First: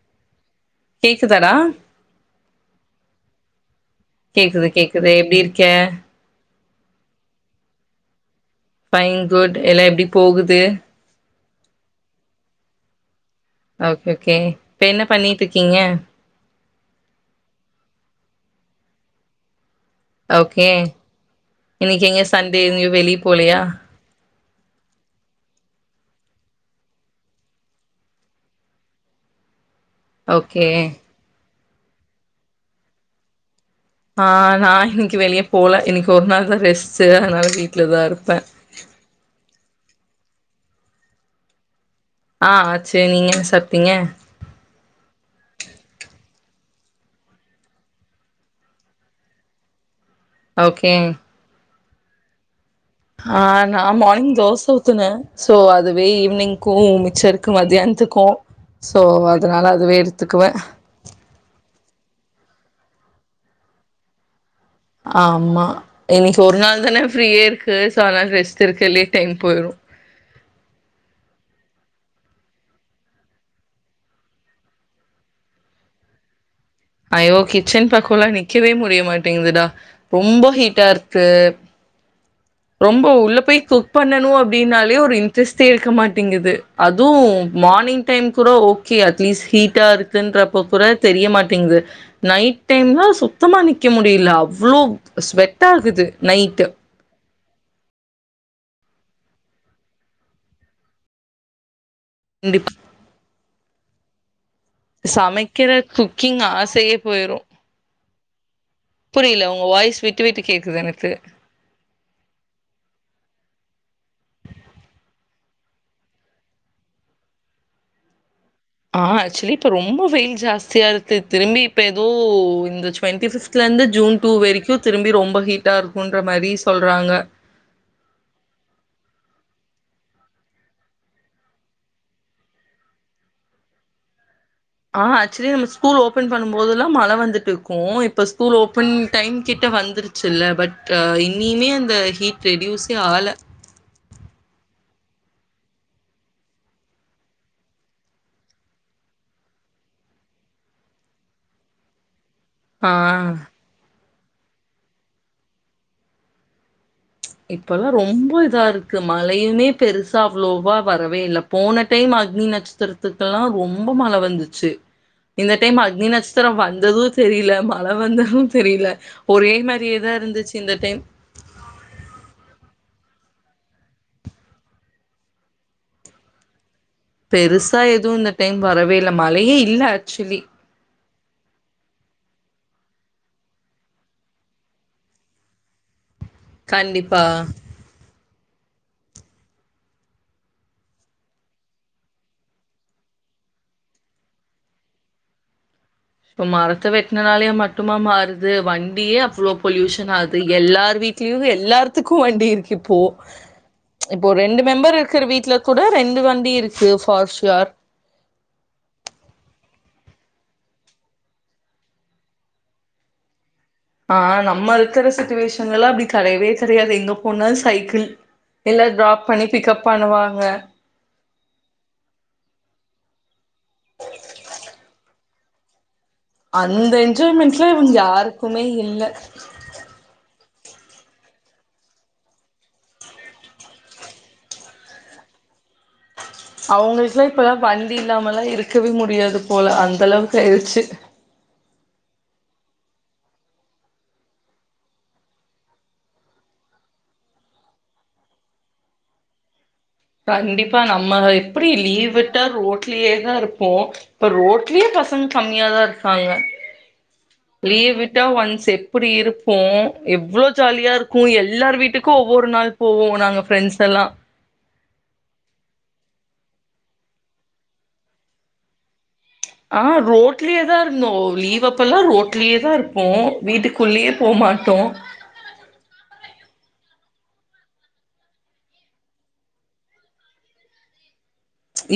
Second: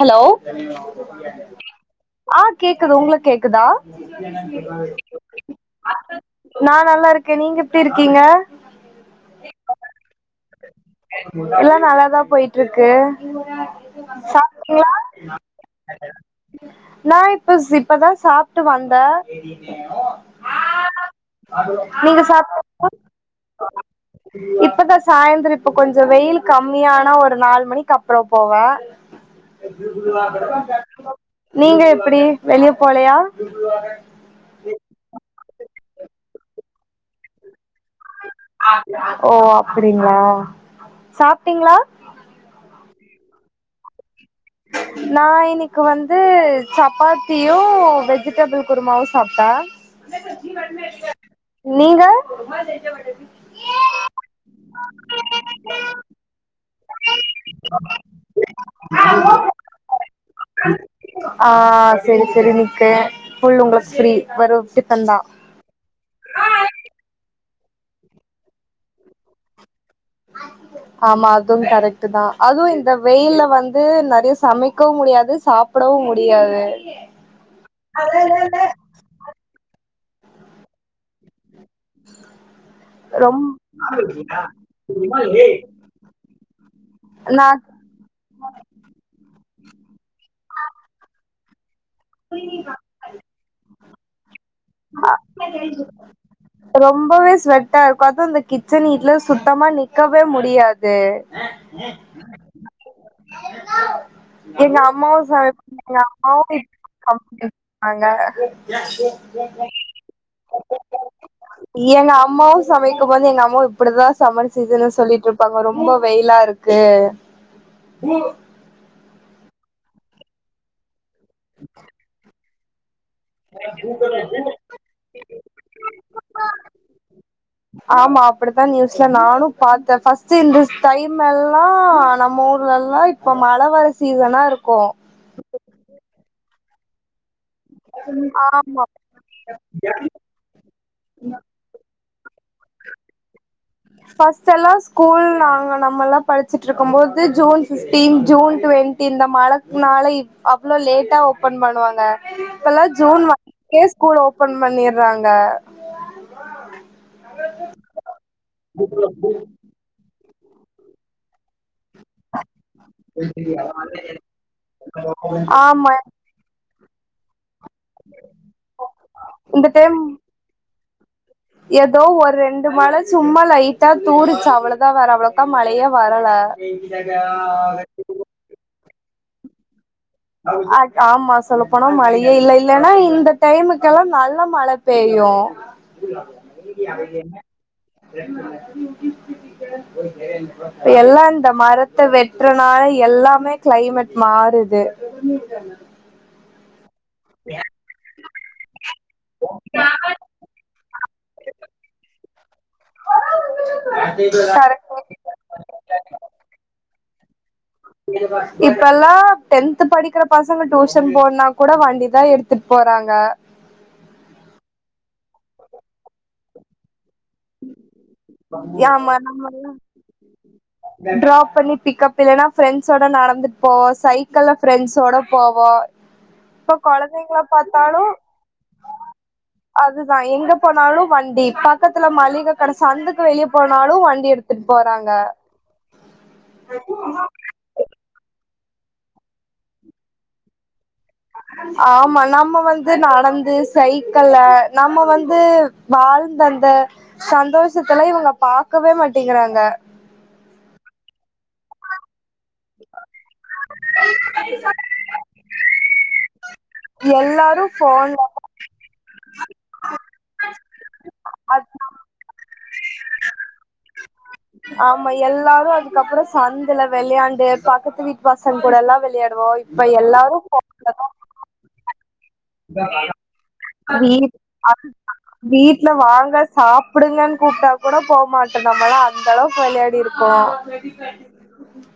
Hello கேக்குதாடா ஆ கேக்குது உங்கள் கேக்குதா கேக்குது கேக்குது எப்டி இருக்க நா நல்லா இருக்கே நீங்க எப்டி இருக்கீங்க பைன் குட் எல்லா எப்படி போகுது எல்லா நல்லாதா போய்ட்டு இருக்கு ஓகே ஓகே இப்ப சாப்ட்டீங்களா என்ன பண்ணிட்டு இருக்கீங்க நா இப்பஸ் இப்பதா சாப்ட்டு வந்தே ஓகே இன்னைக்கி நீங்க எங்க சண்டே சாப்ட் எங்கியு வெளிய போலையா இப்பதா சாயந்தர இப்ப கொஞ்சோ வெய்யிலு கம்மியானா ஒரு நாலு மணிக்கு அப் அப்பறோ போவே ஓகே நீங்க எப்டி வெளிய போலையா ஆ நா இன்னைக்கு வெளிய போல இன்னைக்கு ஒரு நாள் தா ரெஸ்ட்டு அதனால வீட்டுல தா இருப்பே ஓ அப்படிங்களா சாப்ட்டீங்களா ஆ ஆட்சு நீங்க என்ன சாப்ட்டீங்க நா இன்னைக்கு வந்து சப்பாத்தியும் வெஜிடபிள் குருமாவும் சாப்பிட்டே ஓகே நீங்க ஆ நா மார்னிங் தோச வுத்துனே சோ அதுவே ஈவ்னிங் கும் மிச்ச இருக்கு மதியானத்துக்கு ஸோ அதனால அதுவே எடுத்துக்குவே ஆ செரி செரி நீக்கு ஃபுல் உங்களுக் ஃப்ரி [unintelligible] ஆமா இன்னைக்கு ஒரு நாள் தானே ஃப்ரீயே இருக்கு சோ அதனால ரெஸ்ட் இருக்குலல்லையே டைம் போய்ரு ஆமா அதுவும் கரெக்ட் தா அதுவும் இந்த வெயில வந்து நெறயா சமைக்கவும் முடியாது சாப் சாப்டவு முடியாது ஐயோ கிச்சன் பக்கோல்லா நிக்கவே முடியமாட்டேங்குதுடா ரொம்ப ஹீட்டா இருக்கு ரொம்ப உள்ள ரொம் போய் குக் பண்ணணு அப்டின்னாலே ஒரு இன்ட்ரெஸ்டே இருக்க மாட்டேங்கிது அதுவு நா மார்னிங் டைம் கூட ஓகே அட்லீஸ்ட் ஹீட்டா இருக்குன்றப்ப கூட தெரிய மாட்டேங்குது நைட் டைம்னா சுத்தமா நிக்க முடியல அவ் ஆ ரொம்பவே ஸ்வெட் ஹீட் ஆ இருக்கு அதுவு இந்த கிச்சன் ஹீட்டுல சுத்தமா நிக்கவே முடியாது கண்டிப்பா எங்க அம்மாவு சம சமைக்கிற எங்க குக்கிங் அம்மாவு ஆசையே போயிரும் கம்ப்ளீட் பண்ணாங்க இல்ல உங்க வாய்ஸ் விட்டு விட்டு கேக்குது எனக்கு எங்க அம்மாவு சமைக்கும்போது எங்க அம்மாவு இப்டிதா சம்மர் சீசன்ல சொல்லிட்டு இருப்பாங்க ரொம்ப வெயிலா இருக் கு ஆ ஆக்சுவலி இப்ப ரொம்ப வெயில் ஜாஸ்தியா இருக்கு திரும்பி இப்ப ஏதோ இந்த ட்வெண்ட்டி பிஃப்த்ல இருந்து ஜூன் டூ வரைக்கு திரும்பி ரொம்ப ஹீட்டா இருக்குன்ற மாரி சொல்றாங்க ஆமா அப்டித்தா நியூஸ்ல நானு பாத்தே ஃபர்ஸ்ட் இந்த டைம் எல்லா நம்ம ஊர்லல்லா இப் இப்ப மழ வர சீசனா இருக்கு ஆ ஆக்சுவலி நம்ம ஸ்கூல் ஓப்பன் பண்ணும் போதெல்லா மழ வந்துட்டு இருக் கும் இப்ப ஸ்கூல் ஆமா ஓப்பன் டைம் கிட்ட வந்துருச்சு இல்ல பட் இனிமே அந்த ஹீட் ரெடியூஸே ஆகல ஃபர்ஸ்ட் எல்லா ஸ்கூல் நாங்க நம்மல்லா படிச்சிட்டு இருக்கும் போது ஜூன் பிஃப்டீன் ஜூன் டுவென்த் இந்த மழக்குனால இப் அவ்வளோ லேட்டா ஓப்பன் பண்ணுவாங்க இப்பல்லா ஜூன் ஆ. ஒன்க்கே ஸ்கூல் ஓபன் பண்ணிர்றாங்க இப்பல்லா ரொம்ப இதா இருக்கு மழயுமே பெருசா அவ்வளோவா வரவே இல்ல போன டைம் அக்னி நட்சத்திரத்துக்குல்லா ரொம்ப மழ வந்துச்சி இந்த டைம் ஆமா அக்னி நட்சத் த்ரம் வந்ததும் தெரியல மழ வந்ததும் தெரியல ஒரே இந்த டைம் மாரியேதா இருந்துச்சு இந்த டைம் ஏதோ ஒரு ரெண்டு மழ சும்மா லைட்டா தூருச்சு அவ்ளதா வேற அவ்ளோக்கா மழயே வரல [inaudible] பெருசா எதுவு இந்த டைம் வரவே இல்ல மழையே இல்ல ஆக்சுவலி ஆ ஆமா சொல்ல போனா மழையே இல்ல இல்லைன்னா இந்த டைமுக்கெல்லா நல்லா மழ பேய்யும் [inaudible] கண்டிப்பா இப்ப எல்லா இந்த மரத்த வெட்றனால எல்லாமே கிளைமேட் மாறுது எடமே இதானா இப்போ மரத்த வெட்டினனாலயா மட்டுமா மாறுது வண்டியே அவ்வளோ பொல்யூஷன் ஆகுது எல்லார் வீட் கிளிகு எல்லார்த்துக்கு வண்டி இருக்கு இப்போ இப்போ ஒரு ரெண்டு மெம்பர் இருக்குற வீட்ல கூட ரெண்டு வண்டி இருக்கு ஃபார் ஷ்யூர் இப்பல்லா டென்த் படிக்கிற பசங்க டியூசன் போனுன்னா கூட வண்டிதா எடுத் இருந்துட்டு போறாங்க ஆ நம்ம இருக்குற சுட்டுவேஷன்லல்லா அப்டி கெடயவே கெடயாது எங்க போனா சைக்கிள் இல்ல ஆமா டிராப் பண்ணி நம்ம பிக்கப் பண்ணுவாங்க டிராப் பண்ணி பிக்கப் இல்லன்னா ஃப்ரெண்ட்ஸ்சோட நடந்துட்டு போவோம் சைக்கிள்ல ஃப்ரெண்ட்ஸ்சோட போவோ இப்ப அந்த கொழந்தைங்கள என்ஜாய்மெண்ட்ல இவுங்க பாத்தாலு யாருக்குமே இல்ல அதுதா எங்க போனாலு வண்டி பக்கத்து ல மளிக கட சந்துக்கு வெளியே போனாலும் வண்டி எடுத்துட்டு போறாங்க அவங்களுக்குல்லா இப்பலாம் வண்டி இல்லாமல்லா இருக்கவே முடியாது போல அந்த அளவுக்கு ஆயிடுச்சு [inaudible] ஆமா நம்ம வந்து நடந்து சைக்கில நம்ம வந்து வாழ்ந்தந்த சந்தோஷத்துல இவங்க பாக்கவே மாட்டேங்கிறாங்க கண்டிப்பா நம்ம எப்படி லீவு உட்டா ரோட்லியே தான் இருப்போ இப்ப ரோட்லியே பசங்க கம்மியா தா இருக்காங்க எல்லாரு லீவு போன்ல விட்டா ஒன்ஸ் அப்டி இருப்போ எவ்வளோ ஜாலியா இருக்கு எல்லார் வீட்டுக்கு ஒவ்வொரு நாள் போவோ நாங்க ஃப்ரெண்ட்ஸ் எல்லா ஆமா எல்லாரு அதுக்கப்றோ சந்துல விளையாண்டு பக்கத்து வீட்டு பசங் கூட எல்லா விளையாண்ட் ஆ ரோட்லயே தா இருந்தோ லீவப் இப்பல்லா ரோட்லயே தா இருப்போ வீட்டுக்குள்ளேயே போக வீட் மாட்டோ வீட்ல வாங்க சாப்புடுங்கன் கூப்ட்டா கூட போமாட்டோ நம்மளா அந்த அளவுக் விளையாடிரு ப்போ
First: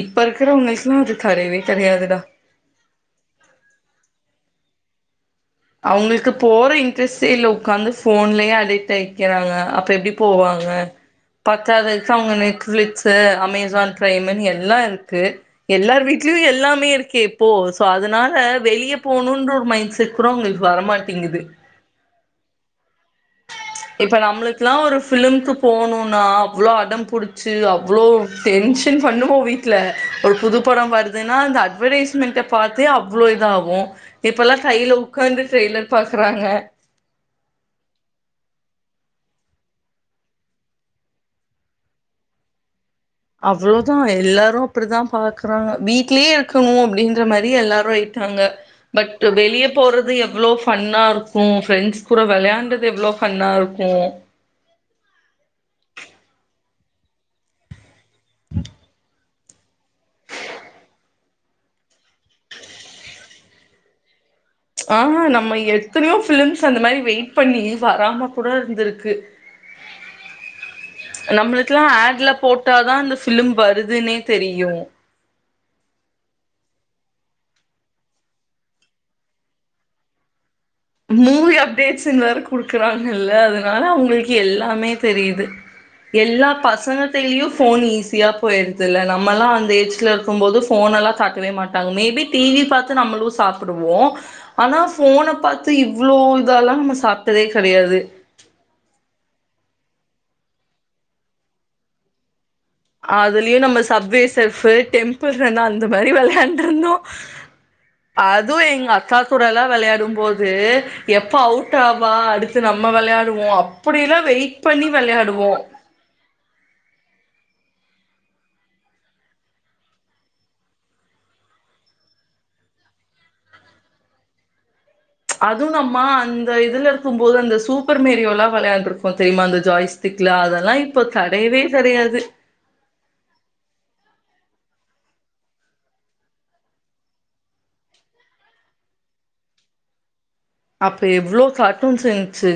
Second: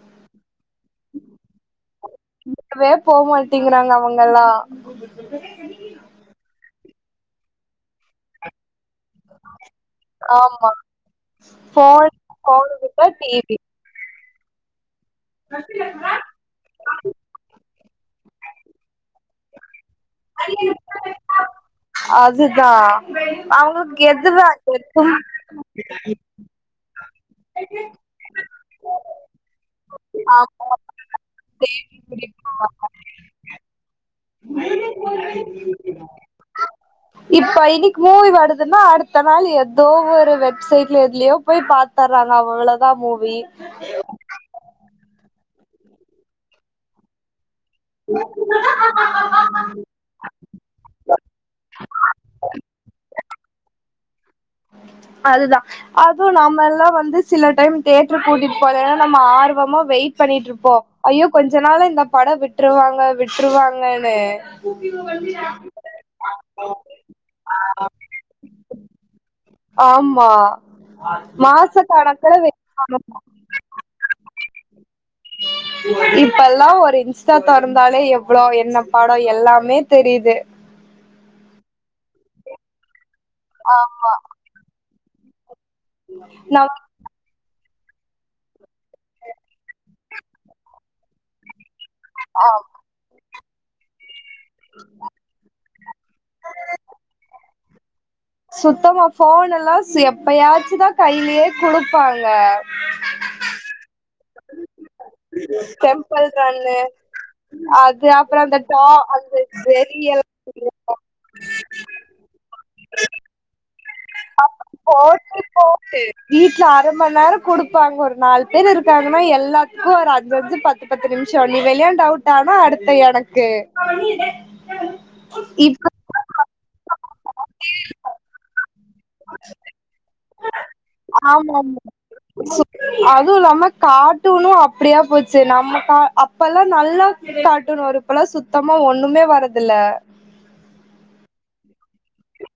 இப்ப இருக்கிற உங்களுக்கெல்லா அது கடையவே கிடையாதுடா இப்பவே போக மாட்டேங்கிறாங்க அவங்க எல்லா அவங்களுக்கு போற இன்ட்ரெஸ்ட்டே இல்ல உட்காந்து போன்லேயே அடிக்ட் ஆயி நிக்கறாங்க அப்ப எப்டி ஆமா போவாங்க பத்தாது ஃபோன் அவங்க நெட் ஃபோனு கிட்ட பிளிக்ஸு டி வி அமேசான் பிரைம்ன் எல்லா இருக்கே எல்லார் வீட்லயு எல்லாமே இருக்கே போ சோ அதனால வெளிய போணுன்ற ஒரு மைண்ட் செட் கூடு அவுங்களுக்கு வரமாட்டேங்குது அதுதா அவங்களுக்கு இப்ப எதுவா நம்மளுக்கெல்லா ஒரு எதும் பிலிம்கு போணும்னா அவ்வளோ அடம் புடிச் ச்சி அவ்ளோ டென்ஷன் பண்ணுவோ வீட்ல ஒரு புது ஆமா படோ வருதுன்னா அந்த அட்வர்டைஸ்மெண்ட் இத பார்த்தே அவ்ளோ இது ஆகு இப்ப எல்லா கையில உட்கார்ந்து ட்ரெய்லர் பாக்குறாங்க இப்ப இன்னைக்கு மூவி வருதுன்னா அடுத்த நாள் ஏதோ ஒரு வெப்சைட்ல எதுலயோ போய் பார்த்து தருவாங்க அவ் அவ்வளதான் மூண் அவ்ளோதா எல்லாரு அப்டிதா பாக்குறாங்க வீட்லயே இருக்கணு அப்டின்ற மாரி எல்லாரு போயிட்டாங்க பட் வெளிய போறது எவ்ளோ ஃபன்னா இருக் உ ஃப்ரெண்ட்ஸ் கூட விளையான்டது எவ்ளோ ஃபன்னா இருக்கு அதுதா அதுவு நாம எல்லா வந்து சில டைம் தேட்டர்க்கு கூட்டிட்டு போகனா நம்ம ஆர்வமா வெயிட் பண்ணிட்டுருப்போ ஐயோ கொஞ்ச நாளா இந்த படோ விட்ருவாங்க விட்ருவாங்கன்னு ஆ ஹா நம்ம எத்தனையோ பிலிம்ஸ் அந்த மாதிரி வெயிட் பண்ணி வராம கூட இருந்திருக்கு ஆமா மாச நம்மளுக்கெல்லா ஆட்ல கணக்குல போட்டாதா அந்த பிலிம் வருது அதுனே தெரியு இப்பெல்லா ஒரு இன்ஸ்டா தொறந்தாலே எவ்ளோ என்ன பாடோ எல்லாமே தெரியுது மூவி அப்டேட்ஸ்ன்னு வேற குடுக்குறாங்கல்ல அதனால ஆமா அவுங்களுக்கு எல்லாமே தெரியுது எல்லா நம் பசங்க இப்பலயு ஃபோன் ஈஸியாக போயிடுறதுல்ல நம்மல்லா அந்த ஏஜ்ல இருக்கும்போது ஃபோன எல்லா காட்டவே மாட்டாங்க மேபி ஆ டிவி பார்த்து நம்மளு சாப்பிடுவோ ஆனா போன பாத்து இவ்ளோ இதெல்லா நம்ம சாப்பிட்டதே கிடையாது சுத்தமா போன் எல்லா எப்பயாச்சுதா கையிலயே குடுப்பாங்க அதுலயும் நம்ம சப்வே செர்ஃப் டெம்பிள் ரன் அந்த மாதிரி டெம்பிள் ரன்னு விளையாண்ட்ருந்தோ அது அப்புறோ அந்த அதும் டா எங்க அக்கா அந்த கூட எல்லா வெறி விளையாடும் எல்லா போது இது எப்ப அவுட் ஆவா அடுத்து நம்ம விளையாடுவோ அப் அப்டி போட்டி போட்டு வீட்ல அரை மணி நேரோ கொடுப்பாங்க ஒரு நாலு பேர் இருக்காங்கன்னா எல்லாத்துக்கு ஒரு அஞ்சஞ்சு பத்து பத்து நிம்ஷோ நீ வெளயாண்டு அவுட் ஆனா அடுத்த எனக்கு அதுவு நம்மா இப்ப அந்த இதுல இருக்கும்போது அந்த சூப்பர் மேரியோல்லா வெளயாண்டுரு அப்போ தெரியுமா அந்த ஜாய்ஸ்டிக்லா அதெல்லாம் இப்ப கடயவே ஆமாமா கடயாது அதுவு இல்லாம கார்ட்டூனு அப்டியா போச்சு நம்ம கா அப்பல்லா நல்லா கார்ட்டூன் வரு இப்பலா சுத்தமா ஒண்ணுமே வரதுல்ல அப்போ எவ்ளோ கார்ட்டூன்ஸ் இருந்துச்சு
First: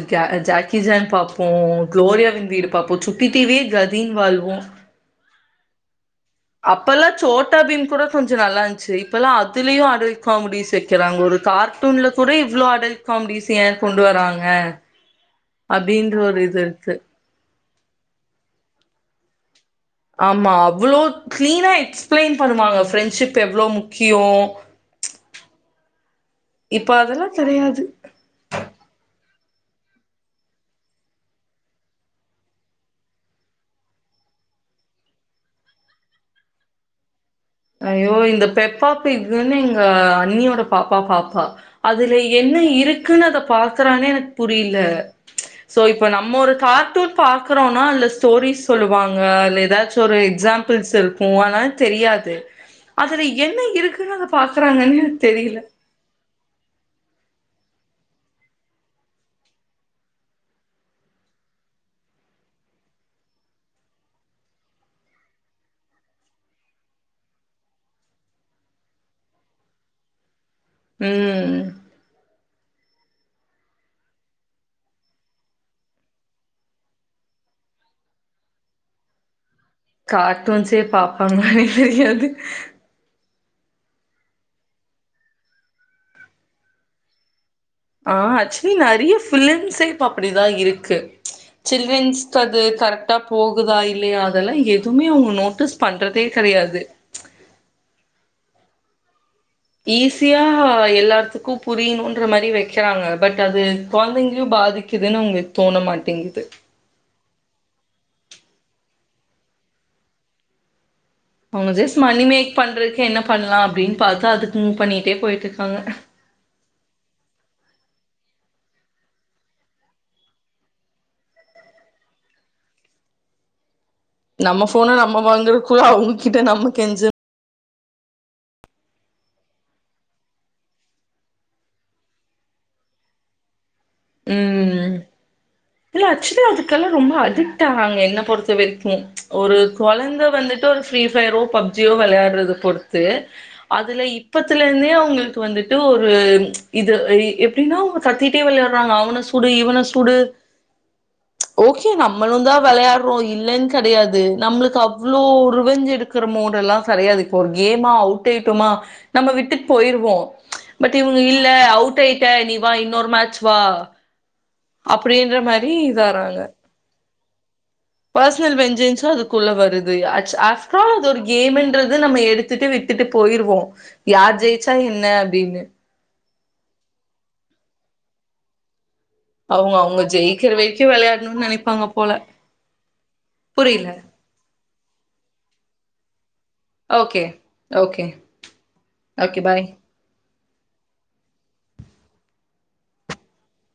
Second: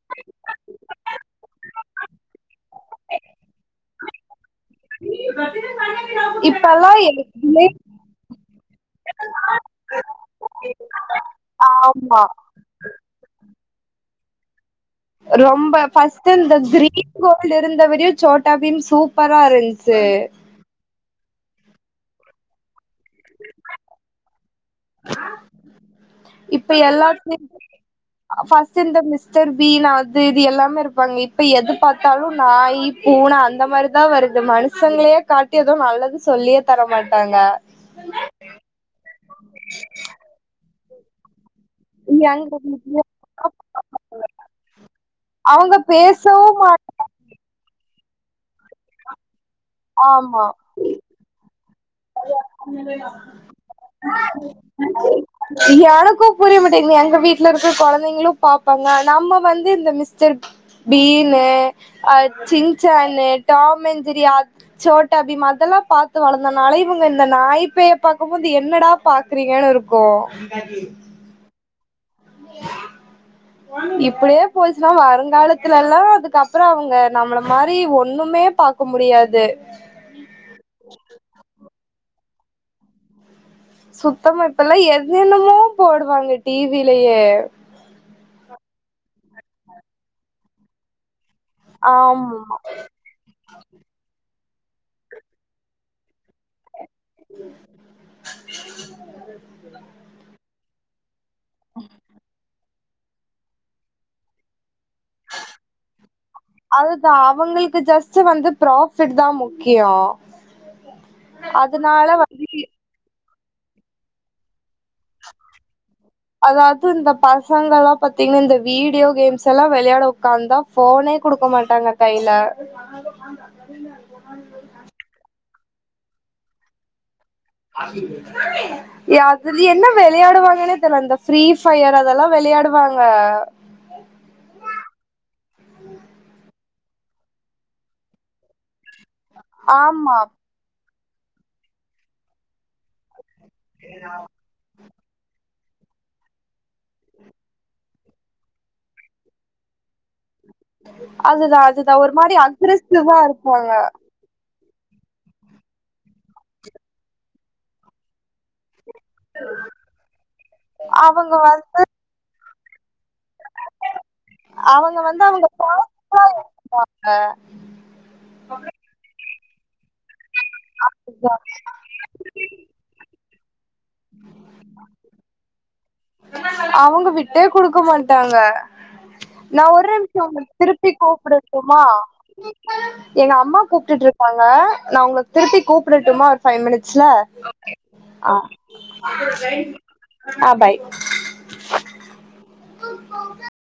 ஜாக்கி ஜான் பாப்போம் க்ளோரியா வின் வீடு பாப்போ சுட்டி டிவி யே கதின் வாழ்வோ [unintelligible] அப்பல்லா எதுமே சோட்டாபீம் கூட கொஞ்சம் நல்லா இருந்துச்சு இப்பல்லா அதுலயும் அடல்ட் காமெடிஸ் வெக்கறாங்க ஒரு கார் இத்துன்ல ஆமா கூட இவ்ளோ அடல்ட் காமெடிஸ் ஏன் கொண்டு வராங்க ரொம்ப அப்டின்ற ஃபர்ஸ்ட்டு ஒரு இந்த இது இருக்கு கிரீன் கோல்டு இருந்தவரையும் சோட்டா பீம் சூப்பரா இருந்துச்சி ஆமா அவ்ளோ கிளீனா எக்ஸ்பிளைன் பண்ணுவாங்க ஃப்ரெண்ட்ஷிப் எவ்ளோ முக்கியோ இப்ப அதெல்லா கெடயாது ஃபர்ஸ்ட்டு இந்த மிஸ்டர் பீன் அது இது எல்லாமே இருப்பாங்க இப்ப எது பாத்தாலும் நாயி பூன அந்த மாரிதா வருது மனுஷங்ளே காட்டி எது நல்லது சொல்லியே தரமாட்டாங்க ஐய்யோ இந்த பெப்பா பிக்குன்னு எங்க அண்ணியோட பாப்பா பாப்பா அதுல யங் என்ன இருக்குன் அத பாக்குறானே எனக்கு புரியில அவங்க சோ இப்ப நம்ம பேசவு ஒரு மாட்ட கார்ட்டூன் பாக்குறானா அதுல ஸ்டோரிஸ் சொல்லுவாங்க இல்ல எதாச்சும் ஒரு ஆமா எக்ஸாம்பிள்ஸ் இருக்கும் ஆனா தெரியாது அதுல என்ன இருக்குன்னு அத பாக்குறாங்கன்னு எனக்கு தெரியல. எனக்கு புரிய மாட்டீங்குது எங்க வீட்ல இருக்க கொழந்தைங்களும் பாப்பாங்க நம்ம வந்து இந்த மிஸ்டர் பீமு அ சின்சான்னு டாமெஞ்சிரி அத் சோட்டா பீம் அதெல்லா பாத்து வளந்தன் னால இவுங்க இந்த நாய்ப்பேய பாக்கும்போது என்னடா பாக்குறீங்கன் இருக்கு ம் [inaudible] இப்படியே போச்சுன்னா வருங்காலத்துல எல்லா அதுக்கப்புறோ அவங்க நம்மள மாரி ஒண்ணுமே பாக் க்கு முடியாது கார்ட்டூன்ஸே பாப்பாங்களானே தெரியாது சுத்தமா இப்பெல்லா என்னென்னமோ போட்றாங்க டி விலயே ஆ ஆக்சுவ்லி நெறயா ஃபிலிம்ஸே இப்ப அப்டிதா இருக்கு சில்ட்ரன்ஸ்க்கு ஆமாமா அது கரெக் ட்டா போகுதா இல்லயா அதெல்லாம் எதுவுமே அவங்க நோட்டீஸ் பண்றதே கெடயாது உ ஈஸியா எல்லாத்துக்கும் புரியுன்ற மாரி வெக் வக்கிறாங்க பட் அது கொழந்தைங்களையும் பாதிக்குதுன்னு உங்ளுக் தோண மாட்டேங்குது அதுதா அவங்களுக்கு ஜஸ்ட்டு வந்து ப்ராஃபிட் தா முக்கியம் அவங்க ஜஸ்ட் மணி வந்து மேக் பண்றக்கு என்ன பண்லா அப்டின் பாத்து அதுக்கு மூவ் பண்ணிட்டே போயிட்டு இருக்காங்க அதாவ்து இந்த பசங்கலா பாத்தீங்கன்னா இந்த வீடியோ கேம்ஸ்ஸெல்லா வெளயாட உக்காந்தா ஃபோனே குடுக்க மாட்டாங்க கைல ஆ நம்ம ஃபோன நம்ம வாங்கறக்குள்ள அவங்ககிட்ட நம்ம கெஞ்ச ஆ யா அதுல என்ன வெளயாடுவாங்கன்னே தெர்ல அந்த ஃப்ரீஃபயர் அதெல்லா வெளயாடுவாங்க ம் இல்ல அக்சுவ்லி அதுக்கெல்லாம் ரொம்ப அடிக்ட் ஆவாங்க என்ன பொறுத்த வரைக்கும் ஒரு ஆமா கொழந்த வந்துட் ஒர் ஃப்ரி ஃபயரோ பப்ஜியோ வெளயாட்றது பொறுத்து அதுல இப்ப த்துல இருந்தே அவங்களுக்கு வந்துட்டு ஒரு இது எப்டின்னா ஒர் கத்திட்டே வெள்யாட்றாங்க அவன சுடு இவன சுடு அது ஓகே நம்மளுதா விளையாடுறோ இல்லைன்னு கெடையாது நம்மளுக்கு அவ் இவ்ளோ ரிவெஞ்ச் எடுக்கிற மூட்டெல்லா சரியாது இப்போ ஒரு கேமா அவுட் ஆய்டமா நம்ம விட்டுட் போயிருவோ பட் இவ்ங்க அவங்க இல்ல வந் அவுட் ஆயிட்ட நீ வா இன்னொரு மேட்ச் வா அவங்க வந்து அவுங்க நெய் தாராங்க அ பெர்ஸ்னல் வெஞ்சன்ஸு அதுக்குள்ள வருது அட் ஆஃப்ட்ரால் அது ஒரு கேமுன்றது நம்ம எடுத்துட்டு விட்டுட்டு போயிருவோ யார் ஜெயிச்சா என்ன அப்டின்னு அவுங்க விட்டே குடுக்க மாட்டாங்க நா அவங்க ஒரே அவங்க நிம்ஷ ஜெயிக்கிற உங்களுக்கு வரைக்கு திருப்பி வெளையாடணும்னு கூப்டட்டுமா நெனைப்பாங்க போல எங்க அம்மா புரியல கூப்ட்டுட்ருக் காங்க நா உங்களுக்கு திருப்பி கூப்டட்டுமா ஒரு ஃபைவ் மினிட்ஸ்ல ஓகே ஓகே ஆ ஓகே பாய் ஆ பாய்